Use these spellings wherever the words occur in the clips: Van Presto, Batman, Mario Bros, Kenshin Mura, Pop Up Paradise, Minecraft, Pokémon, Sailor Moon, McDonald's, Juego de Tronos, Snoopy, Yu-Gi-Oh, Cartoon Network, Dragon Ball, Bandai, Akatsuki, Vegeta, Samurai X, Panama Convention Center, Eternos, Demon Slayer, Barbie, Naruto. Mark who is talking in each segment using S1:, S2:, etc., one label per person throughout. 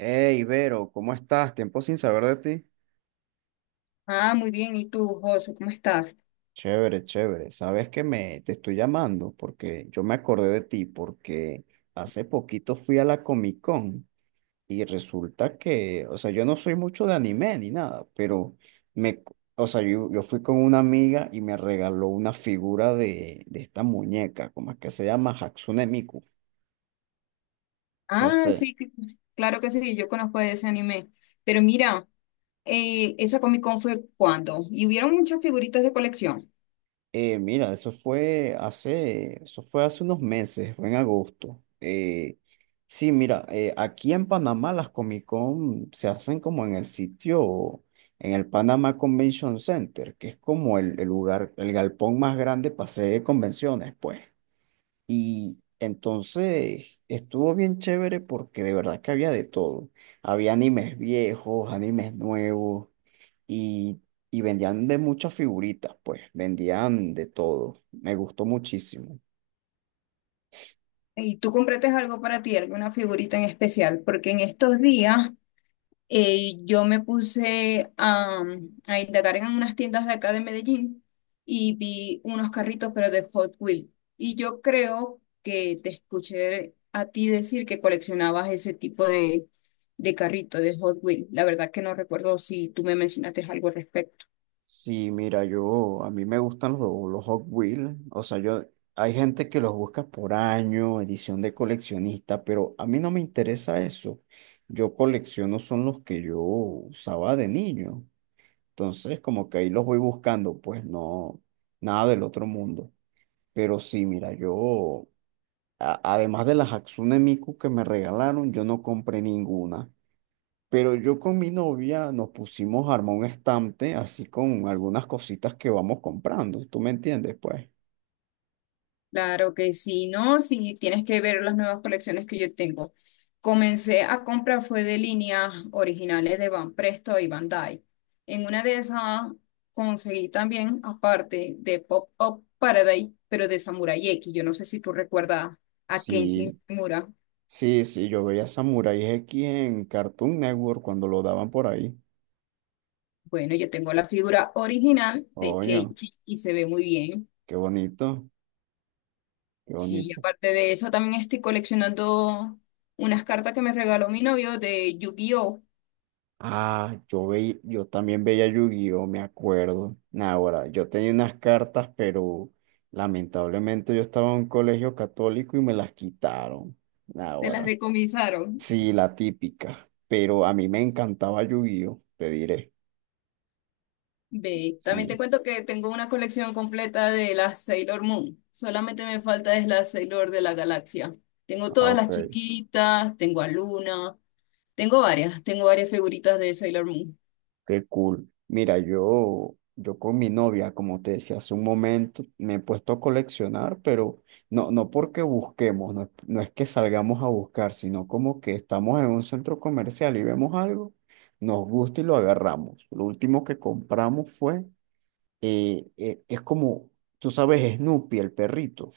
S1: Hey, Vero, ¿cómo estás? Tiempo sin saber de ti.
S2: Ah, muy bien. ¿Y tú, Josu, cómo estás?
S1: Chévere, chévere. Sabes que me te estoy llamando porque yo me acordé de ti porque hace poquito fui a la Comic Con y resulta que, o sea, yo no soy mucho de anime ni nada, pero me, o sea, yo fui con una amiga y me regaló una figura de esta muñeca, ¿cómo es que se llama? Hatsune Miku. No
S2: Ah,
S1: sé.
S2: sí, claro que sí, yo conozco de ese anime. Pero mira, esa Comic Con fue cuando y hubieron muchas figuritas de colección.
S1: Eso fue hace unos meses, fue en agosto. Sí, mira, aquí en Panamá las Comic Con se hacen como en el sitio, en el Panama Convention Center, que es como el lugar, el galpón más grande para hacer convenciones, pues. Y entonces estuvo bien chévere porque de verdad que había de todo. Había animes viejos, animes nuevos y, y vendían de muchas figuritas, pues, vendían de todo. Me gustó muchísimo.
S2: ¿Y tú compraste algo para ti, alguna figurita en especial? Porque en estos días yo me puse a, indagar en unas tiendas de acá de Medellín y vi unos carritos, pero de Hot Wheels. Y yo creo que te escuché a ti decir que coleccionabas ese tipo de, carrito de Hot Wheels. La verdad que no recuerdo si tú me mencionaste algo al respecto.
S1: Sí, mira, yo, a mí me gustan los Hot Wheels, o sea, yo, hay gente que los busca por año, edición de coleccionista, pero a mí no me interesa eso. Yo colecciono son los que yo usaba de niño, entonces como que ahí los voy buscando, pues no, nada del otro mundo. Pero sí, mira, yo además de las Hatsune Miku que me regalaron, yo no compré ninguna. Pero yo con mi novia nos pusimos a armar un estante así con algunas cositas que vamos comprando. ¿Tú me entiendes? Pues
S2: Claro que sí, ¿no? Sí, tienes que ver las nuevas colecciones que yo tengo. Comencé a comprar fue de líneas originales de Van Presto y Bandai. En una de esas conseguí también, aparte de Pop Up Paradise, pero de Samurai X. Yo no sé si tú recuerdas a Kenshin
S1: sí,
S2: Mura.
S1: sí, sí, yo veía Samurai X en Cartoon Network cuando lo daban por ahí.
S2: Bueno, yo tengo la figura original de
S1: Oye,
S2: Kenshin y se ve muy bien.
S1: qué bonito, qué
S2: Sí,
S1: bonito.
S2: aparte de eso, también estoy coleccionando unas cartas que me regaló mi novio de Yu-Gi-Oh!
S1: Ah, yo también veía Yu-Gi-Oh, me acuerdo. Nah, ahora, yo tenía unas cartas, pero lamentablemente yo estaba en un colegio católico y me las quitaron. Nah,
S2: Te las
S1: ahora,
S2: decomisaron.
S1: sí, la típica. Pero a mí me encantaba Yu-Gi-Oh, te diré.
S2: Ve, también te
S1: Sí.
S2: cuento que tengo una colección completa de las Sailor Moon. Solamente me falta es la Sailor de la Galaxia. Tengo
S1: Ah,
S2: todas las
S1: ok.
S2: chiquitas, tengo a Luna, tengo varias figuritas de Sailor Moon.
S1: Qué cool. Mira, yo con mi novia, como te decía hace un momento, me he puesto a coleccionar, pero no, no porque busquemos, no, no es que salgamos a buscar, sino como que estamos en un centro comercial y vemos algo, nos gusta y lo agarramos. Lo último que compramos fue, es como, tú sabes, Snoopy, el perrito.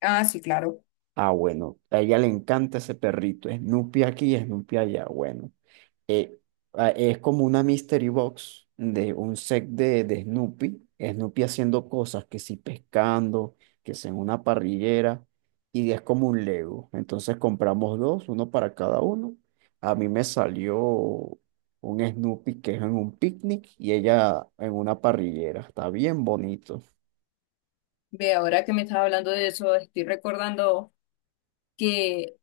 S2: Ah, sí, claro.
S1: Ah, bueno, a ella le encanta ese perrito, Snoopy aquí, Snoopy allá, bueno eh, es como una mystery box de un set de Snoopy, Snoopy haciendo cosas, que si pescando, que si en una parrillera, y es como un Lego. Entonces compramos dos, uno para cada uno. A mí me salió un Snoopy que es en un picnic y ella en una parrillera. Está bien bonito,
S2: Ve, ahora que me estás hablando de eso, estoy recordando que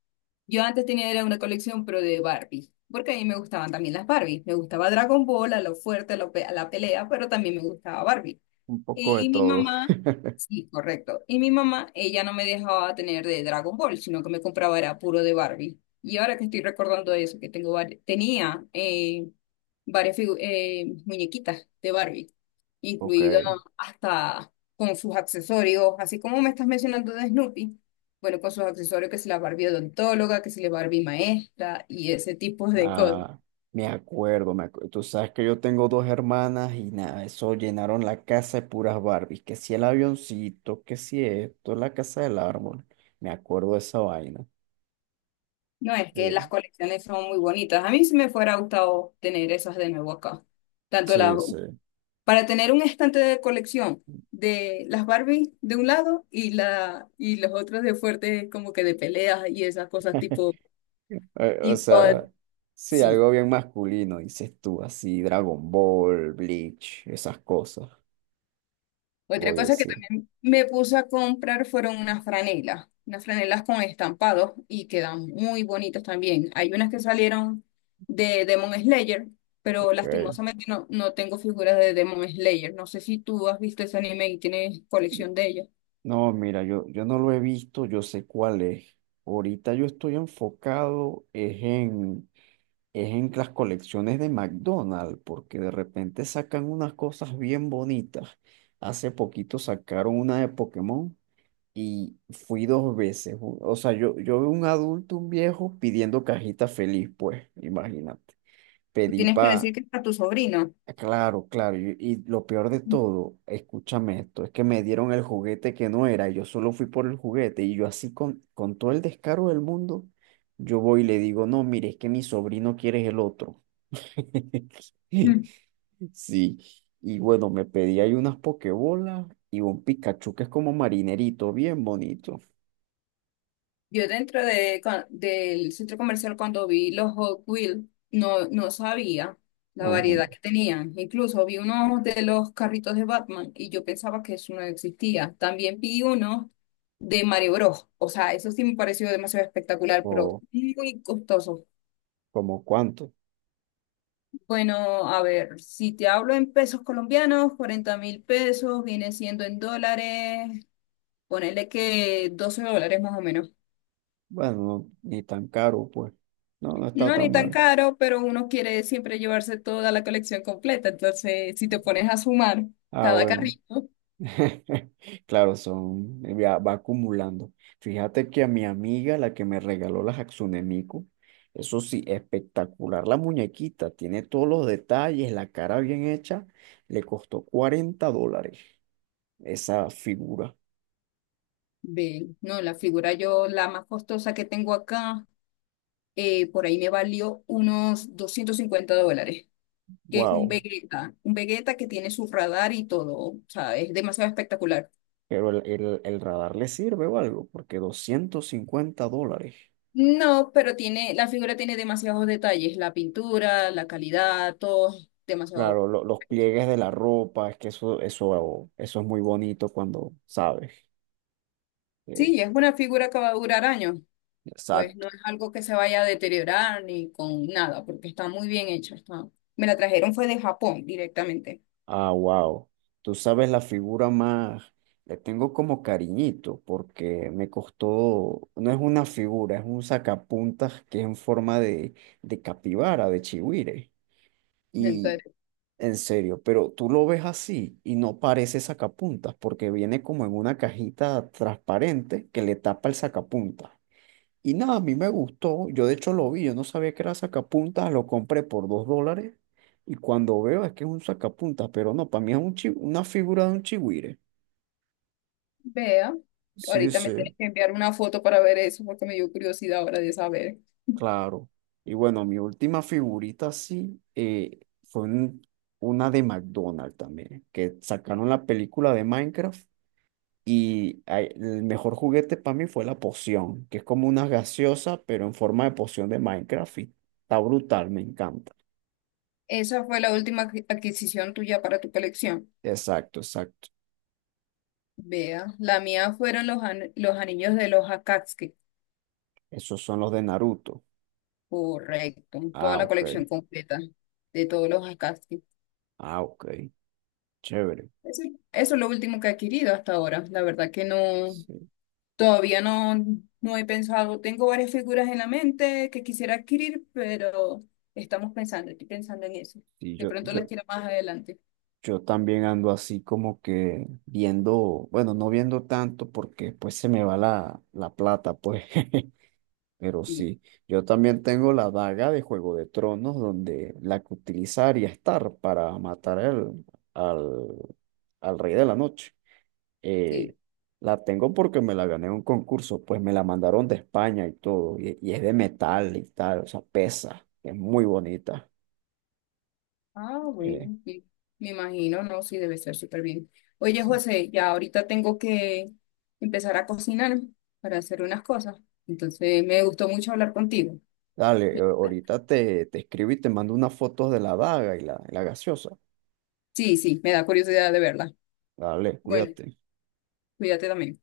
S2: yo antes tenía era una colección, pero de Barbie, porque a mí me gustaban también las Barbie. Me gustaba Dragon Ball, a lo fuerte, a la pelea, pero también me gustaba Barbie.
S1: un poco de
S2: Y mi
S1: todo.
S2: mamá, sí, correcto. Y mi mamá, ella no me dejaba tener de Dragon Ball, sino que me compraba era puro de Barbie. Y ahora que estoy recordando eso, que tengo tenía varias muñequitas de Barbie,
S1: Ok.
S2: incluido hasta con sus accesorios, así como me estás mencionando de Snoopy, bueno, con sus accesorios, que si la Barbie odontóloga, que si la Barbie maestra y ese tipo de cosas.
S1: Ah, me acuerdo, me acuerdo. Tú sabes que yo tengo dos hermanas y nada, eso llenaron la casa de puras Barbies. Que si el avioncito, que si esto, la casa del árbol. Me acuerdo de esa vaina.
S2: No, es que las
S1: Eh,
S2: colecciones son muy bonitas. A mí sí me fuera gustado tener esas de nuevo acá. Tanto las
S1: sí, sí.
S2: para tener un estante de colección de las Barbie de un lado y la y los otros de fuertes como que de peleas y esas cosas tipo
S1: Eh, o
S2: tipo
S1: sea, sí,
S2: sí.
S1: algo bien masculino, dices tú, así, Dragon Ball, Bleach, esas cosas.
S2: Otra
S1: Oye,
S2: cosa que
S1: sí.
S2: también me puse a comprar fueron unas franelas con estampados y quedan muy bonitas también. Hay unas que salieron de Demon Slayer, pero
S1: Ok.
S2: lastimosamente no tengo figuras de Demon Slayer. No sé si tú has visto ese anime y tienes colección de ellas.
S1: No, mira, yo no lo he visto, yo sé cuál es. Ahorita yo estoy enfocado es en las colecciones de McDonald's, porque de repente sacan unas cosas bien bonitas. Hace poquito sacaron una de Pokémon y fui dos veces. O sea, yo, yo vi un adulto, un viejo, pidiendo cajita feliz, pues, imagínate. Pedí
S2: Tienes que
S1: para...
S2: decir que es para tu sobrino.
S1: Claro, claro. Y lo peor de todo, escúchame esto, es que me dieron el juguete que no era, y yo solo fui por el juguete y yo así con todo el descaro del mundo, yo voy y le digo, no, mire, es que mi sobrino quiere el otro.
S2: Ujú.
S1: Sí, y bueno, me pedí ahí unas pokebolas y un Pikachu que es como marinerito, bien bonito.
S2: Yo dentro de, del centro comercial cuando vi los Hot Wheels, no sabía la
S1: Ujú.
S2: variedad que tenían. Incluso vi unos de los carritos de Batman y yo pensaba que eso no existía. También vi unos de Mario Bros. O sea, eso sí me pareció demasiado espectacular, pero
S1: O
S2: muy costoso.
S1: como cuánto.
S2: Bueno, a ver, si te hablo en pesos colombianos, 40.000 pesos, viene siendo en dólares, ponele que $12 más o menos.
S1: Bueno, no, ni tan caro, pues. No, no está
S2: No, ni
S1: tan
S2: tan
S1: mal.
S2: caro, pero uno quiere siempre llevarse toda la colección completa. Entonces, si te pones a sumar
S1: Ah,
S2: cada
S1: bueno.
S2: carrito,
S1: Claro, son, ya va acumulando. Fíjate que a mi amiga, la que me regaló las Hatsune Miku, eso sí, espectacular la muñequita, tiene todos los detalles, la cara bien hecha, le costó $40. Esa figura.
S2: ve, no, la figura yo, la más costosa que tengo acá, por ahí me valió unos $250, que es
S1: Wow.
S2: Un Vegeta que tiene su radar y todo, o sea, es demasiado espectacular.
S1: Pero el radar le sirve o algo, porque $250.
S2: No, pero tiene, la figura tiene demasiados detalles, la pintura, la calidad, todo, demasiado.
S1: Claro, los pliegues de la ropa, es que eso es muy bonito cuando sabes. Eh,
S2: Sí, es una figura que va a durar años. Pues
S1: exacto.
S2: no es algo que se vaya a deteriorar ni con nada, porque está muy bien hecha. Está... Me la trajeron fue de Japón directamente.
S1: Ah, wow. Tú sabes la figura más. Le tengo como cariñito, porque me costó. No es una figura, es un sacapuntas que es en forma de capibara, de chigüire.
S2: Entonces,
S1: En serio, pero tú lo ves así y no parece sacapuntas porque viene como en una cajita transparente que le tapa el sacapuntas. Y nada, a mí me gustó, yo de hecho lo vi, yo no sabía que era sacapuntas, lo compré por $2 y cuando veo es que es un sacapuntas, pero no, para mí es un una figura de un chigüire.
S2: vea,
S1: Sí,
S2: ahorita me tienes
S1: sí,
S2: que enviar una foto para ver eso, porque me dio curiosidad ahora de saber.
S1: claro. Y bueno, mi última figurita así fue una de McDonald's también, que sacaron la película de Minecraft. Y ay, el mejor juguete para mí fue la poción, que es como una gaseosa, pero en forma de poción de Minecraft. Y está brutal, me encanta.
S2: Esa fue la última adquisición tuya para tu colección.
S1: Exacto, exacto.
S2: Vea, la mía fueron los, los anillos de los Akatsuki.
S1: Esos son los de Naruto.
S2: Correcto, toda
S1: Ah,
S2: la
S1: ok.
S2: colección completa de todos los Akatsuki.
S1: Ah, ok. Chévere.
S2: Eso, eso es lo último que he adquirido hasta ahora. La verdad que no.
S1: Sí.
S2: Todavía no, no he pensado, tengo varias figuras en la mente que quisiera adquirir, pero estamos pensando, estoy pensando en eso.
S1: Y
S2: De
S1: yo,
S2: pronto las
S1: yo,
S2: quiero más adelante.
S1: yo también ando así como que viendo, bueno, no viendo tanto porque pues se me va la plata, pues. Pero
S2: Sí,
S1: sí, yo también tengo la daga de Juego de Tronos, donde la que utilizaría estar para matar al, al Rey de la Noche.
S2: sí.
S1: Eh, la tengo porque me la gané en un concurso, pues me la mandaron de España y todo, y es de metal y tal, o sea, pesa, es muy bonita.
S2: Ah,
S1: Eh,
S2: bueno, sí. Me imagino, no, sí, debe ser súper bien. Oye,
S1: sí.
S2: José, ya ahorita tengo que empezar a cocinar para hacer unas cosas. Entonces, me gustó mucho hablar contigo.
S1: Dale,
S2: Y-
S1: ahorita te escribo y te mando unas fotos de la daga y y la gaseosa.
S2: Sí, sí, me da curiosidad de verla.
S1: Dale,
S2: Bueno,
S1: cuídate.
S2: cuídate también.